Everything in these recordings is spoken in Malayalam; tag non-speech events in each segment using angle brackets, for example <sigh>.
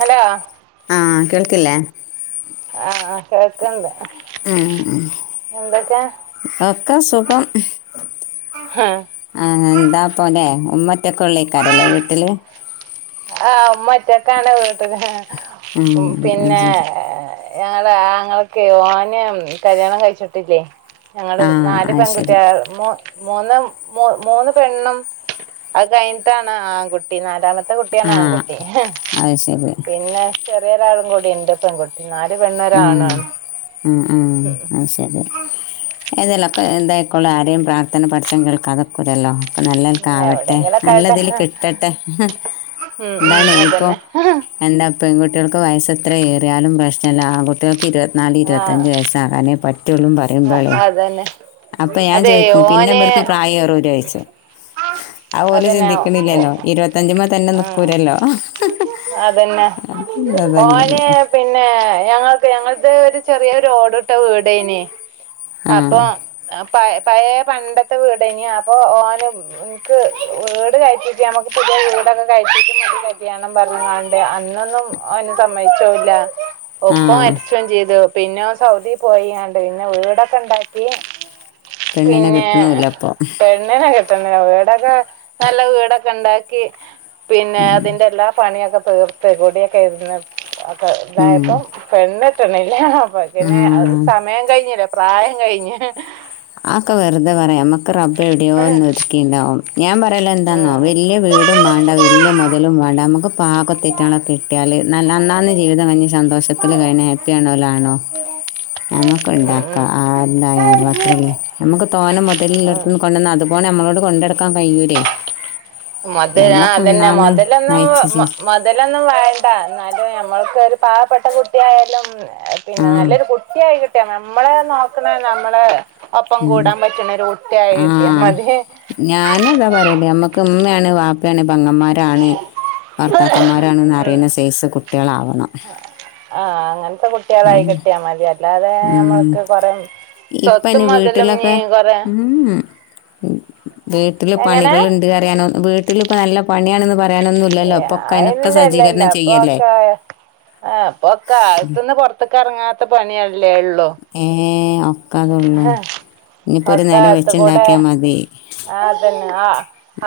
ഹലോ ആ കേൾക്കില്ലേ ആഹ് ആ <unintelligible> ഉം എന്തൊക്കെ ഒക്ക സുഖം ആ എന്താപ്പാല്ലെ ഉമ്മ <unintelligible> കരല്ലേ വീട്ടില് ആഹ് ഉമ്മറ്റൊക്കാണ് വീട്ടില് ആഹ് ഉം പിന്നാ <unintelligible> ആങ്ങളക്ക് ഓന് കല്യാണം കഴിച്ചിട്ടില്ലേ ഞങ്ങള് ആ നാല് അത് ശരി പെൺകുട്ടിയാ മ്മോ മൂന്നും മൂ മൂന്ന് പെണ്ണും അത് കഴിഞ്ഞിട്ടാണ് ആൺകുട്ടി നാലാമത്ത കുട്ടിയാണ് ആ ആൺകുട്ടി അത് ശരി ആ അത് ശരി പിന്നെ <unintelligible> വേറെരാളും കൂടി ഇണ്ട് പെൺകുട്ടി നാല് പെണ്ണ് ആ ഒരാണാണ് ആ ആ ഉം. അത് ശരി എതേലൊക്കെ എന്തായിക്കൊള്ള ആരേം പ്രാർത്ഥന പടച്ചോൻ കേൾക്കാത ഒക്കൂല്ലല്ലോ അപ്പ ഉം, നല്ലക്കാവട്ടെ എവിടെയെങ്കിലൊക്കെ ആയിട്ട് നല്ലതില് കിട്ടട്ടെ ഉം, ഉം, എന്താണ് ഇപ്പോ അതന്നെ <unintelligible> <unintelligible> വയസ്സ് എത്ര ഏറിയാലും പ്രശ് അല്ല ആൺ കുട്ടികൾക്ക് ഇരു ഇന്നാല് ആ ഇപത്തഞ്ച് വയസ്സ് ആകാനെ പ <unintelligible> പറയുമ്പോളേ അതന്നെ അപ്പ ഞാൻ അതെ ചോയിക്കും പിന്ന ഓന് ഇവർക്ക് പ്രായം <unintelligible> ആ ഓല് അതന്നെ ഓ- ചിന്തിക്കണില്ലല്ലോ ഇരുപത്തഞ്ച്മ തന്നെ ഉം. നിക്കൂലല്ലോ അതന്നെ ഓന് <unintelligible> പിന്നെ ഞങ്ങൾക്ക് ഞങ്ങൾക്ക് ഒരു ചെറിയ ഒരു ഓടിട്ട ഇട്ട വീടേനെ ആ അപ്പൊ പ പഴേ പണ്ടത്ത വീടാന് അപ്പൊ ഓന് എനിക്ക് വീട് കഴിച്ചിട്ട് നമ്മക്ക് പുതിയ വീടൊക്കെ <unintelligible> കല്യാണം പറഞ്ഞങ്ങാണ്ട് അന്നൊന്നും ഓന് സമ്മതിച്ചൂല്ല ആ ഒപ്പം വരച്ചയും ചെയ്തു പിന്നെ സൗദി പോയിണ്ട് പിന്നെ വീടൊക്കെ ഉണ്ടാക്കി പെണ്ണിനെ പിന്നെ കിട്ടണമില്ല അപ്പൊ പെണ്ണനൊക്കെ വീടൊക്കെ നല്ല വീടൊക്കെ ഉണ്ടാക്കി പിന്നെ അതിന്റെ എല്ലാ പണിയൊക്കെ ഓരോ പരിപൊടിയൊക്കെ കഴിഞ്ഞതന്ന് ഉം ഇതായപ്പം പെണ്ണ് ട്ടൊന്നുല്ലാ അപ്പാ ആ പിന്നെ അത് സമയം കഴിഞ്ഞു ല്ല പ്രായം കഴിഞ്ഞ് ആക്ക വറുതെ പറയാ ഞാമ്മക്ക് റബ്ബ് എവിയോ ഒന്ന് ഒരുതുക്കിട്ടണ്ടാവും ഞാൻ പറയല്ല എന്താണോ വെലിയ വീടും വേണ്ട വെലിയ മുതലും വേണ്ട നമുക്ക് പാക തെറ്റാണ് പെട്ടല്ല് നല്ല ഓന്നാന്ന് ജീവിതം എന്നു സന്തോഷത്തിൽ കഴിഞ്ഞൽ ഹാപ്പിയ ആണോല്ല ആണോ നമുക്ക് ഉണ്ടാക്കാം ആരുന്തായാലും അത്രെ ഉള്ളു നമുക്ക് തോന്നെ മുതലർത്ത കൊണ്ടുവന്ന് അതുപോ നമ്മോട് കൊടാണ്ട മുതൽ ആ നമ്മളൊക്കെ അതന്നെ അന്നാന്ന് മുതലൊന്നും നയിച്ചു മുതലൊന്നും വേണ്ട എന്നാലും ഞമ്മൾക്കൊരു പാവപ്പെട്ട കുട്ടിയായാലും ആ പിന്നെ നല്ലൊരു കുട്ടിയായി റ്റണം നമ്മള് നോക്കണ നമ്മള് ഒപ്പം കൂടാൻ പറ്റുന്നരു കുട്ടിയായി കിട്ടിയ മതി നാന്താ പറയല്ലേ നമ്മുക്ക് ഉമ്മയാണ് വാപ്പയാണ് പെങ്ങന്മാരാണ് ഉം. ഭർത്താക്കന്മാരാണ്ന്ന്റിയുന്ന സേസ് കുട്ടികളാവണം ട്ടികളായി കിട്ടിയ മതി അല്ലോ ഉം. നമ്മക്ക് കൊറ ഇപ്പൊ ഇനി സ്വത്തും മുതലും നീ കൊറ ഉ വീട്ടില് പണികൾണ്ട് അറിയാനോ വീട്ടില് നല്ല പണിയാണ്ന്ന് പറ ആതോന്നു ആല്ലല്ല ചെയ്യല്ലേ അപ്പൊക്കെ അപ്പൊക്കെ ആലത്തുന്ന് പുറത്തക്ക് ഇറങ്ങാ ത്തപണയാണ് അല്ലെ ഉള്ളൂ ഏ ഒക്കെ ആ അതുള്ളൂ ഹാ ഇനിയിപ്പോ ഒരു നേരം അപ്പത്തകൂടോ വെച്ചുണ്ടാക്കിയാ മതി അതന്നെ ആ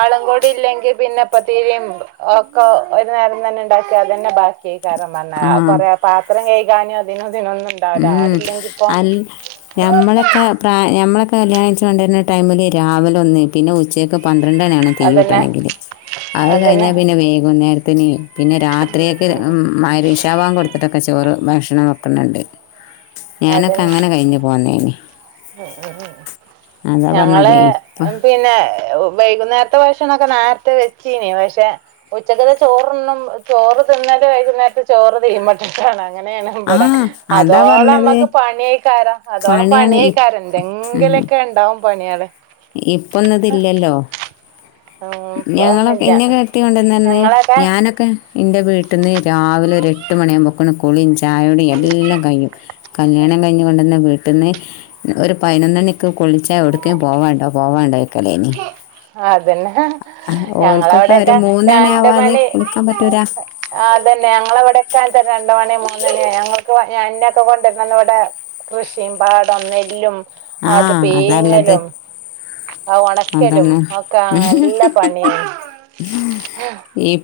അലോകൊ ഇല്ലെങ്കിൽ പിന്നെ പാതിരിമ്പ് ഒക്ക ഒരു നേരം തന്നെ ഉണ്ടാക്കി അത് തന്നെ ബാക്കിയേക്കും കൊറെ മനാ ആ കൊറെ പത്രോം കഴികി ഞാന് അദ്ദേഹം ഉം അൽ ഞമ്മളെക്കെ പ്രാ ഞമ്മളെ ക്കെ കല്യാണം കയ്ച്ച് കൊണ്ടര്ണ ടൈമ്‌ല് രാവ്‌ലൊന്ന് പിന്നെ ഉച്ചേകൊക് പന്ത്രണ്ടണ്യാണം അതന്നെ തീയൂട്ടെണെങ്കില് അത് അതന്നെ കയ്ഞ്ഞാ പിന്നെ വെയ്ക്ന്നേര ത്ത്ന് പിന്നെ രാത്രിയെക്ക് മയ്രി ഇഷാ ബാങ്കൊട്ത്ത്ട്ടൊക്കെ ചോറ് ഭഷ്ണം വെക്കുന്ന്ണ്ട് അതന്നെ പോന്നേന് അതാ പറഞ്ഞത് ഞങ്ങളെ ഇപ്പം പിന്നെ വൈകുന്നേര്ത്തെ ഭ ക്ഷണാെക്കെ നേര്ത്തെ വെച്ചീനി പക്ഷെ ഉച്ചക്ക്ത്തെ ചോറ്ന്നും ചോറ് തിന്നല് വൈകുന്നേര്ത്തെ ചോറ് തീമട്ട്ട്ടാണ് അങ്ങനേണ് ആ ബ്ടെ അതാ അതോളമ്മക്ക് പറഞ്ഞത് ക്കെ പണ്യെയ്ക്കാരം അതോളം പണിയാണ് ഇ പണ്യെയ്ക്കാരം ന്തെങ്കിലാെക്കെണ്ടാവും പണ്യേള് ഇപ്പൊന്നുത് ഇല്ല്യല്ലോ ഉം ഞങ്ങളൊക്കെ ഇപ്പൊന്നുല്ല ഇന്നൊക്കെ കെട്ടി കൊണ്ടര്ണന്ന് ഞങ്ങളൊക്കെ ഞാനൊക്കെ ഇന്റെ വീട്ട്ന്ന് രാവ്‌ലെ ഒര് എട്ട് മണ്യാവുമ്പോക്ക്ണ് കുളിം ച് ചായുടിം എല്ലം കയ്യും കല്യാണം കയ്ഞ്ഞ് കൊണ്ടര്ണ വ് പെട്ടെന്ന് ഒരു പയ്നൊന്നണി ക്ക്കുൾച്ചാ യോട്ക്കേ പോവാണ്ടാ പോവാണ്ടോയ് ആഹ് അതന്നെ ഓൾക്കൊക്കെ ഒരു ഞങ്ങളവിടൊക്കെ മൂന്നണി ആവാതെ രണ്ട്മണി കുളിക്കാൻ പറ്റൂല ആ അതന്നെ ഞങ്ങളവിടൊക്കാ അങ്ങൻതന്നെ രണ്ട്മണി ണി മൂന്നണി ആയാ ഞങ്ങക്ക് ന്നൊക്കെ കൊണ്ടന്നന്ന് വടെ കൃഷിം പാടം നെല്ലും ആ അത് അതല്ലത് പീങ്ങലും അത്‌ ഒണക്കലും അതാണ് ഒക്കെ നല്ല പണിയാ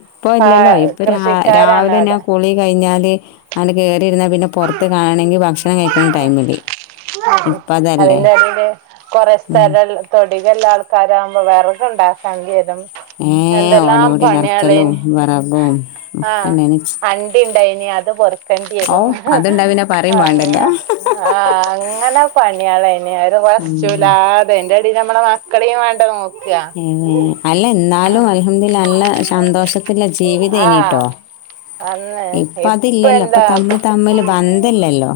ഇപ്പോ ഇല്ലല്ലോ ഇപ്പൊ രാ രാവിലെ ഞാ അവിടെ കുളി കഴിഞ്ഞാൽ തീ ആണ്ട് കേറി ഇര്ന്നാപിന്നെ പൊർത്ത് കാണെങ്കി ഭക്ഷ ക്ഷണം കഴിക്ക്ണ ടൈമില് ഇ അതിന്റെടീല് കൊറേ സ്ഥലല്ല തൊടി എല്ലാ ആൾക്കാരാകുമ്പോ വെറകുണ്ടാക്കണ്ടിരും ഏ ഓലോടി കറക്കലും വിറകും ആഹ് ഒക്കെണ്ടായ്നിച്ച് അണ്ടി ഇണ്ടായിനി അത് പൊറുക്കേണ്ടി ഔ വരും അതുണ്ടായാ പിന്നെപറിം അങ്ങ മാണ്ടല്ലോ ആഹ് അങ്ങനെ പണിയാളേയ്ന് ഒരു ഉം വശൂലാ പെയിന്റ് തി നമ്മടെ മക്കളീം വേണ്ടെ നോ ഏ അല്ല ന്നാലും അൽഹംദുലില്ലാഹ് നല്ല സന്തോഷത്തില്ല ആഹ് ജീവിതേയ്ന്ന്ട്ടോ അന്ന് ഇപ്പ ഇപ്പതില്ലല്ലോ ഇപ്പൊ എന്താ തമ്മിതമ്മില് ബന്ധല്ലല്ലോ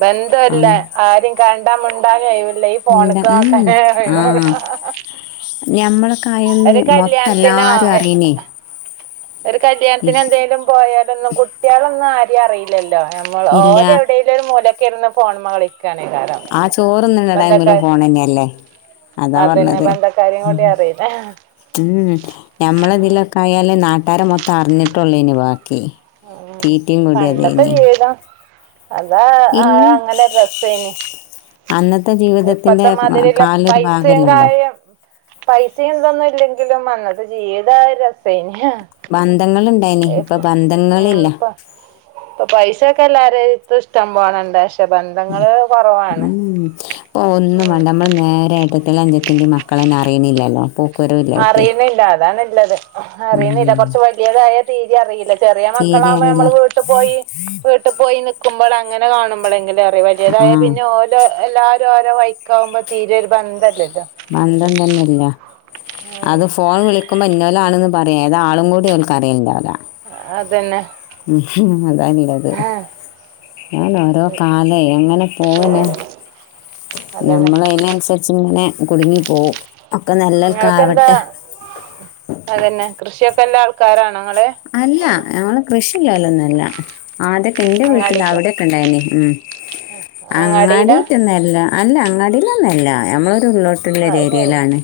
ബന്ധല്ല ആഹ് ആരേം കണ്ടാ മുണ്ടാനൊഴിവില്ല ഈ എന്താ ഫോണ്ക്ക് ഉം നോക്കലേ ഒയ് വുള്ളൂ ആഹ് ഞമ്മളൊക്കെ ആയന്ന് ഒരു മൊത്തം കല്യാണത്തിനോ എല്ലാരും അറിയണേ ഒരു കല്യാണത്തിന് എന്തെലും പോയാലൊന്നും കുട്ട്യാളൊന്നും ആ യ്യറില ല്ല നമ്മൾ ഇല്ല ഓലെവിടെ ഒരു മൂലക്കരിന്ന് ഫോൺമ്മക്കളി ആ ചോറ്ന്ന്ണ ടൈമിലും ഫോണന്നെന്നല്ലേ അതാ അതന്നെ പറഞ്ഞത് ബന്ധക്കാരെയും കൊണ്ട് അറിയുന്നേ ഉം ഞമ്മളിതിലൊക്കെ ആയാലേ നാ ട്ടാര് മൊത്തം അറിഞ്ഞിട്ടുള്ളൂ ഇനി വാ ഉം പണ്ടത്തെ ജീവിതം അതാ ആ ഇല്ല അങ്ങനെ രസേന് അന്നത്തെ ജീവിതത്തിന്റെ ഇപ്പത്തെ മാതിരില്ല കാലൊരു പൈസേം ഭാഗമല്ലല്ലോ കാര്യം പൈസേം ഇതൊന്നുല്ലെങ്കിലും അത് ജീവിതം ആ ഒരു രസേന് ബന്ധങ്ങൾ ഉം പ്പ പ്പ പൈസ സക്കെ എല്ലാരെട്ത്തും ഇഷ്ടം പോലെണ്ട് ഉം ഒന്നും ഉം വേണ്ട നമ്മള് നേരെ ഏ ട്ടന്റെ അഞ്ചത്തിന്റെ മക്കളെന്നെ അറിയുന്നില്ലല്ലോ അപ്പോ അറിയുന്നില്ല അതാണ് ള്ളത് അറിയ്ണില്ല ഉം കൊറച്ച് വല്യതായ തീരി അറില്ല ചെറിയ തീരെ മക്കളാകുമ്പോ അറിയില്ല നമ്മള് വീട്ട് പോയി വീട്ടിൽ പോയി ക്ക്മ്പൊള് അങ്ങനെ കാണുമ്പളെങ്കി അ ആ വല്യതായ പിന്നെ ഓലെ എല്ലാരും ഓരോ വഴിക്കാവുമ്പോ തീരെ ഒരു ബന്ധല്ല ബന്ധതെന്നെല്ല ഉം. അത് ഫോൺ വിളിക്കുമ്പോ ഇന്നോലാണ് ന്ന് പറയ അതാ ആളും കൂടി ഓല്ക്ക് അറിയലിണ്ടാവൂല അതെന്നെ അതാള്ളത് അതെന്നെ ഒരോ കാലം അങ്ങനെ പോവന്നെ അതന്നെ ഞമ്മള് അതിനനുസരിച്ച് ങ്ങനെ കുടുങ്ങിപ്പോവും നിങ്ങൾക്കെന്താ അതന്നെ കൃഷിയൊക്കെ എല്ലാ ആൾ <unintelligible> അല്ല ഞങ്ങള് കൃഷ് <unintelligible> ആദ്യോക്കെ എന്റെ വീട്ടില് അങ്ങാടിക്ക് അവിടെക്കെ ഇണ്ടായിനി ഉം അങ്ങാടിയിലാ അങ്ങാടിട്ടന്നല്ല അല്ല അങ്ങാടി <unintelligible> നമ്മള് <unintelligible> ഉള്ളോട്ടുള്ള ആ ഒരു ശരി ഏരിയേലാണ്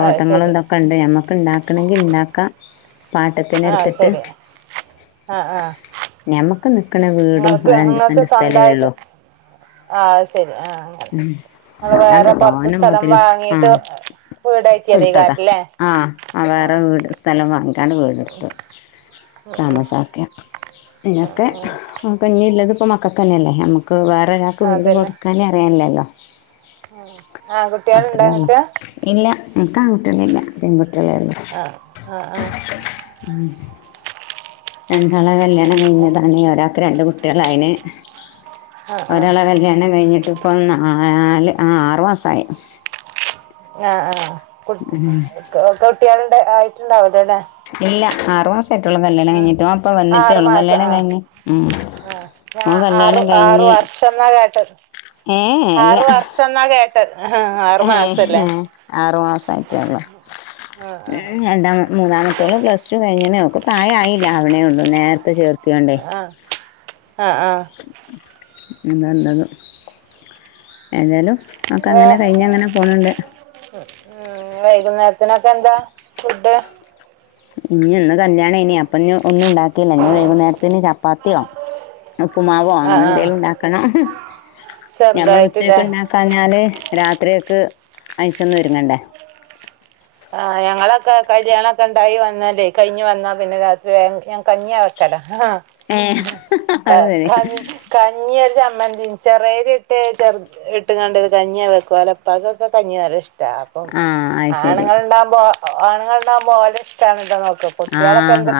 ആ ശരി ഇതൊക്കെ ഉണ്ട് നമ്മക്ക് ഇണ്ടാക്കണങ്കിൽ ഇണ്ടാക്കാം. <unintelligible> <unintelligible> ആ എടുത്തിട്ട് ശരി ആ ആ ഞമ്മക്ക് നിക്കണ വീടും നിങ്ങൾക്ക് ഒര് അഞ്ചു നിങ്ങൾക്ക് സെന്റ് സ്ഥലേള്ളു. സ്വന്തമായിട്ട് ആഹ് അത് ശരി ആഹ് അങ്ങനെ ങ്ങള് അല്ലാണ്ട് വേറെ പൊറത്ത് തോന സ്ഥലം മുതലും ആ വാങ്ങീട്ട് എടുത്തതാ വീടാക്കിയതേക്കാരല്ലേ ആ വേറെ ആഹ് വീട് സ്ഥലം വാങ്ങി <unintelligible> വീട്. ഉം ഉം താമസാക്കുക. ആഹ് ഇങ്ങക്ക് ആഹ് <unintelligible> മക്കകന്നല്ലെ നമ്മക്ക് <unintelligible> വേറൊരാൾക്ക് വീട് കൊടുക്കാനേ അറിയണില്ലല്ലോ ആ കുട്ടികൾണ്ടോ ങ്ങക്ക് ഇൻക്ക് ആൺകുട്ടിയാള് ഇല്ല പെൺകു അ ആ ആ ഉം രണ്ടാളെ കല്യ കഴിഞ്ഞതാണി ഒരാ രണ്ട് കുട്ടികളാ യിന് ആഹ് ആഹ് ഒരാളെ കല്യാണം കഴിഞ്ഞിട്ട് ഇപ്പോ നാല് ആ ആറു മാസായി ആ ആ കുട്ട് കു കു കുട്ടിയള് ആയിട്ടുണ്ടാവില്ലലെ? ല്ല ആറുമാസം ആറു മാസം കല്യാണം ആ കഴിഞ്ഞ് ഉം. ആ ഞ ഓൻ കല്യാണം ആറ് കഴിഞ്ഞ് വർഷം ന്നാ കേട്ടത് ആറ് വർഷം ന്നാ കേ ഏ ഹെ ആറു മാസമായിട്ടെള്ളൂ ആഹ് ആഹ് രണ്ടാമ മൂന്നാമത്തോള് പ്ലസ്ടു എങ്ങനെക്കു ൾകു പ്രായായില്ല അ അവണെള്ളൂ നേരത്തെ ചേർ ആ അ ആ <unintelligible> ഏതായാലും ഒക്കെ അങ്ങനെ വേ കഴിഞ്ഞ അങ്ങനെ പോന്ണ്ട് ഉം വൈകുന്നേരത്തിനൊക്കെ എന്താ ഫുഡ് ഇനി ഇന്ന് കല്യാണ ഇനി അപ്പൊ ഒന്നും ഉണ്ടാക്കയില്ല ഞ്ഞ് വൈകുന്നേരത്തിന് ച പാത്തിയൊ ഉപ്പുമാവോ ആ ആ അങ്ങനെന്തെലും ഉണ്ടാക്കണം. ഞമ്മൾ ചെറുതായിട്ട്ല്ലേ ഉച്ചയക്കെ ണ്ടാക്കാഞ്ഞാല് രാത്രിയൊക്ക് അയച്ചൊന്ന് ഒരുങ്ങണ്ടേ ക കല്യാണംക്കെ ഉണ്ടായി വന്നാലെ കഴിഞ്ഞ് വന്നാൽ പിന്നെ രാത്രി ഞാൻ കഞ്ഞിയാ വെക്കല ആ ഏ ക അത് ശരി ക കഞ്ഞി ചമ്മ ഉം ചെറരി ഇട്ട് ചെറ് ഇട്ട്കാണ്ട് കഞ്ഞി വെക്കും അലപ്പാക്കൊക്കെ കഞ്ഞി നല്ല ഇഷ് ആ അയ് ശരി ബോ ആണുൾണ്ടാവുമ്പോ ഓലെ ഇഷ്ടാണല്ലോ നോ ആ ആ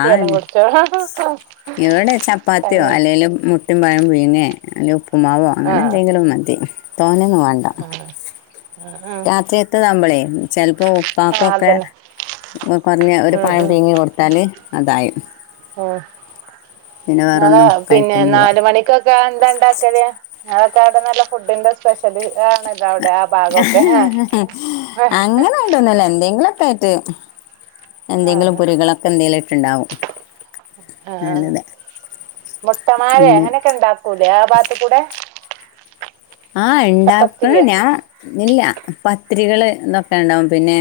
ഇവിടെ ചപ്പാത്തിയോ കഞ്ഞി അല്ലെലും മുട്ടും പഴവും പിഴ്ങ്ങേ അലപ് <unintelligible> പ്മാവോ ആ അങ്ങനെ എന്തെങ്കിലും മതി തോനന്നും വേണ്ട ആ രാത്രി എത്ത്താപളേ ചിലപ്പോ ആ ഉപ്പാക്കൊക്കെ അതന്നെ കുറഞ്ഞ ഒരു ഉം പഴം ഉം പീങ്ങി കൊടുത്താല് അതായി ആ ങ്ങള് വേറൊന്നും പിന്നെ കഴിക്കൊന്നുമില്ല നാല് മണിക്കൊക്കെ എന്താ ഉണ്ടാക്കല് ആവിട്ടന്നല്ല ഫുഡിന്റെ സ്പെഷ്യല് ആണല്ലോ അവിടെ ആ ഭാഗമൊക്കെ ആ അങ്ങനൊയിട്ടൊന്നുംല്ല എന്തെങ്കിലും യിട്ട് ആ ആ ഇട്ടുണ്ടാവും ആ നല്ലത് മുട്ടമാല പിന്നെ അങ്ങനെയൊക്കെ ഉണ്ടാക്കൂലേ ആ പാത്തി കൂടെ ആ ഉണ്ടാക്ക് മുട്ടപ്പത്തിരിയോ ഞാൻ ഇല്ല പത്തിരികള് ഇതൊക്കെ ഉണ്ടാവും പിന്നെ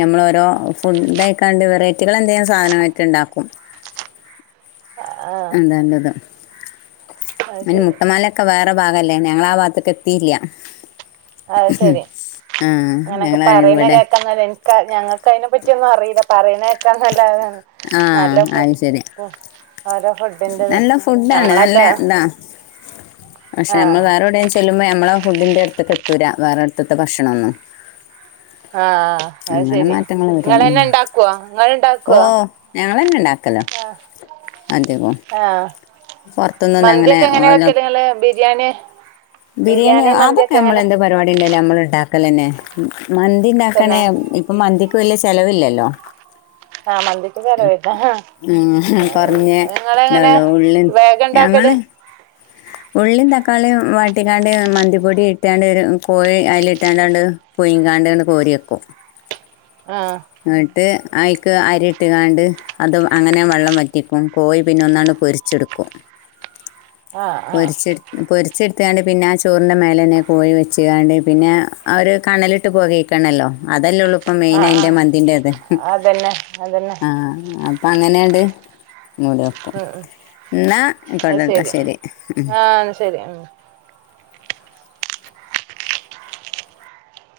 നമ്മൾ ഓരോ ഫു ഇതായിക്കാണ്ട് വെറൈറ്റികൾ എന്തെ സാധനമായിട്ട് ഉണ്ടാക്കും ആ എന്താല്ലത അത് അനി ശരി മുട്ടമാലൊക്കെ വേറെ ഭാ ല്ലെ ഞങ്ങളാ ബാത്ത് എത്തിയില്ല അ ശെരി ആ അങ്ങനെയൊക്കെ ഞങ്ങൾ പറയുന്ന ഇവിടെ കേക്കങ്ങനെ ക ഞങ്ങൾക്ക് അതിനെ പറ്റിയൊന്നും അറിയില്ല പറയുന്ന നല്ലതാണ്. ആ നല്ല ഫു അത് ശരി നല്ല ഫു ആരാ ഫ്ര നല്ല ഫുഡാണ് നല്ല എന്താ പക്ഷെ ആ നമ്മൾ വേറെ എവിടെലും ചെല്ലുമ്പോ നമ്മളെ ഫുഡിന്റെ അടുത്തക്ക് എത്തൂരാ വേറെ അടുത്തത്തെ ഭക്ഷണൊന്നും. ആ അത് ശരി വരും നിങ്ങള് ഉം. തന്നെ ഇണ്ടാക്കുവോ? നിങ്ങള് ഓ ഇണ്ടാക്കുവോ? ഞങ്ങൾ തന്നെ ഉണ്ടാക്കല്ലോ അധികവും ആ പുറത്തൊന്നും അങ്ങനെ മന്തിയൊക്കെ എങ്ങനെയാ ഓല വെക്കല് നിങ്ങള് ബിരിയാണി ബിരിയാണി അതൊക്കെ മന്തിയൊക്കെ നമ്മൾ എങ്ങനെ എന്ത് പരിപാടി ഉണ്ടായാലും നമ്മൾ ഉണ്ടാ കല് തന്നെ. മന്തി തന്നെ ഉണ്ടാക്കണേ ഇപ്പം മന്തി വല്യ ചെലവില്ലല്ലോ. ആ മന്തിക്ക് ചിലവാട്ടോ ഉം, ആ കുറഞ്ഞ നിങ്ങള് എങ്ങനെ ഇതുള്ളൂ ഉള്ളി വേഗ ഇണ്ടാക്കല് ഞങ്ങള് ഉള്ളിയും തക്കാളിയും വാട്ടിക്കാണ്ട് മന്തിപ്പൊടി ഇട്ടാണ്ട് കോഴി അതിലി ട്ടാണ്ടോണ്ട് പുയിങ്ങികാണ്ട്അങ്ങ് കോരിവെക്കും. ആഹ് എന്നിട്ട് അയിക്ക് അരിയിട്ടുകാണ്ട് അത് അങ്ങനെ വെള്ളം വറ്റിക്കും. കോഴി പിന്നെ ഒന്നങ്ങോണ്ട്പൊരിച്ചെടുക്കും. ആഹ് ആഹ് പൊരിച്ചടു പൊരിച്ചെടു എത്താണ്ട് പിന്നെ ആ ചോറിൻ്റെ മേല തന്നെ കോഴി വെച്ചാണ്ട് പിന്നെ അവർ കണലിട്ട് പെകയ്കണമല്ലോ അതല്ലേള്ളൂ മെൻ ആഹ് അത് ആഹ് മന്തിന്റെത്. അതന്നെ അതന്നെ ആ അപ്പഅങ്ങനെയാണ്ട് മൂടി വെക്കും. ഉം എന്നാ കൊണ്ടോട്ടേ ശരി. ആ ശരി ഉം.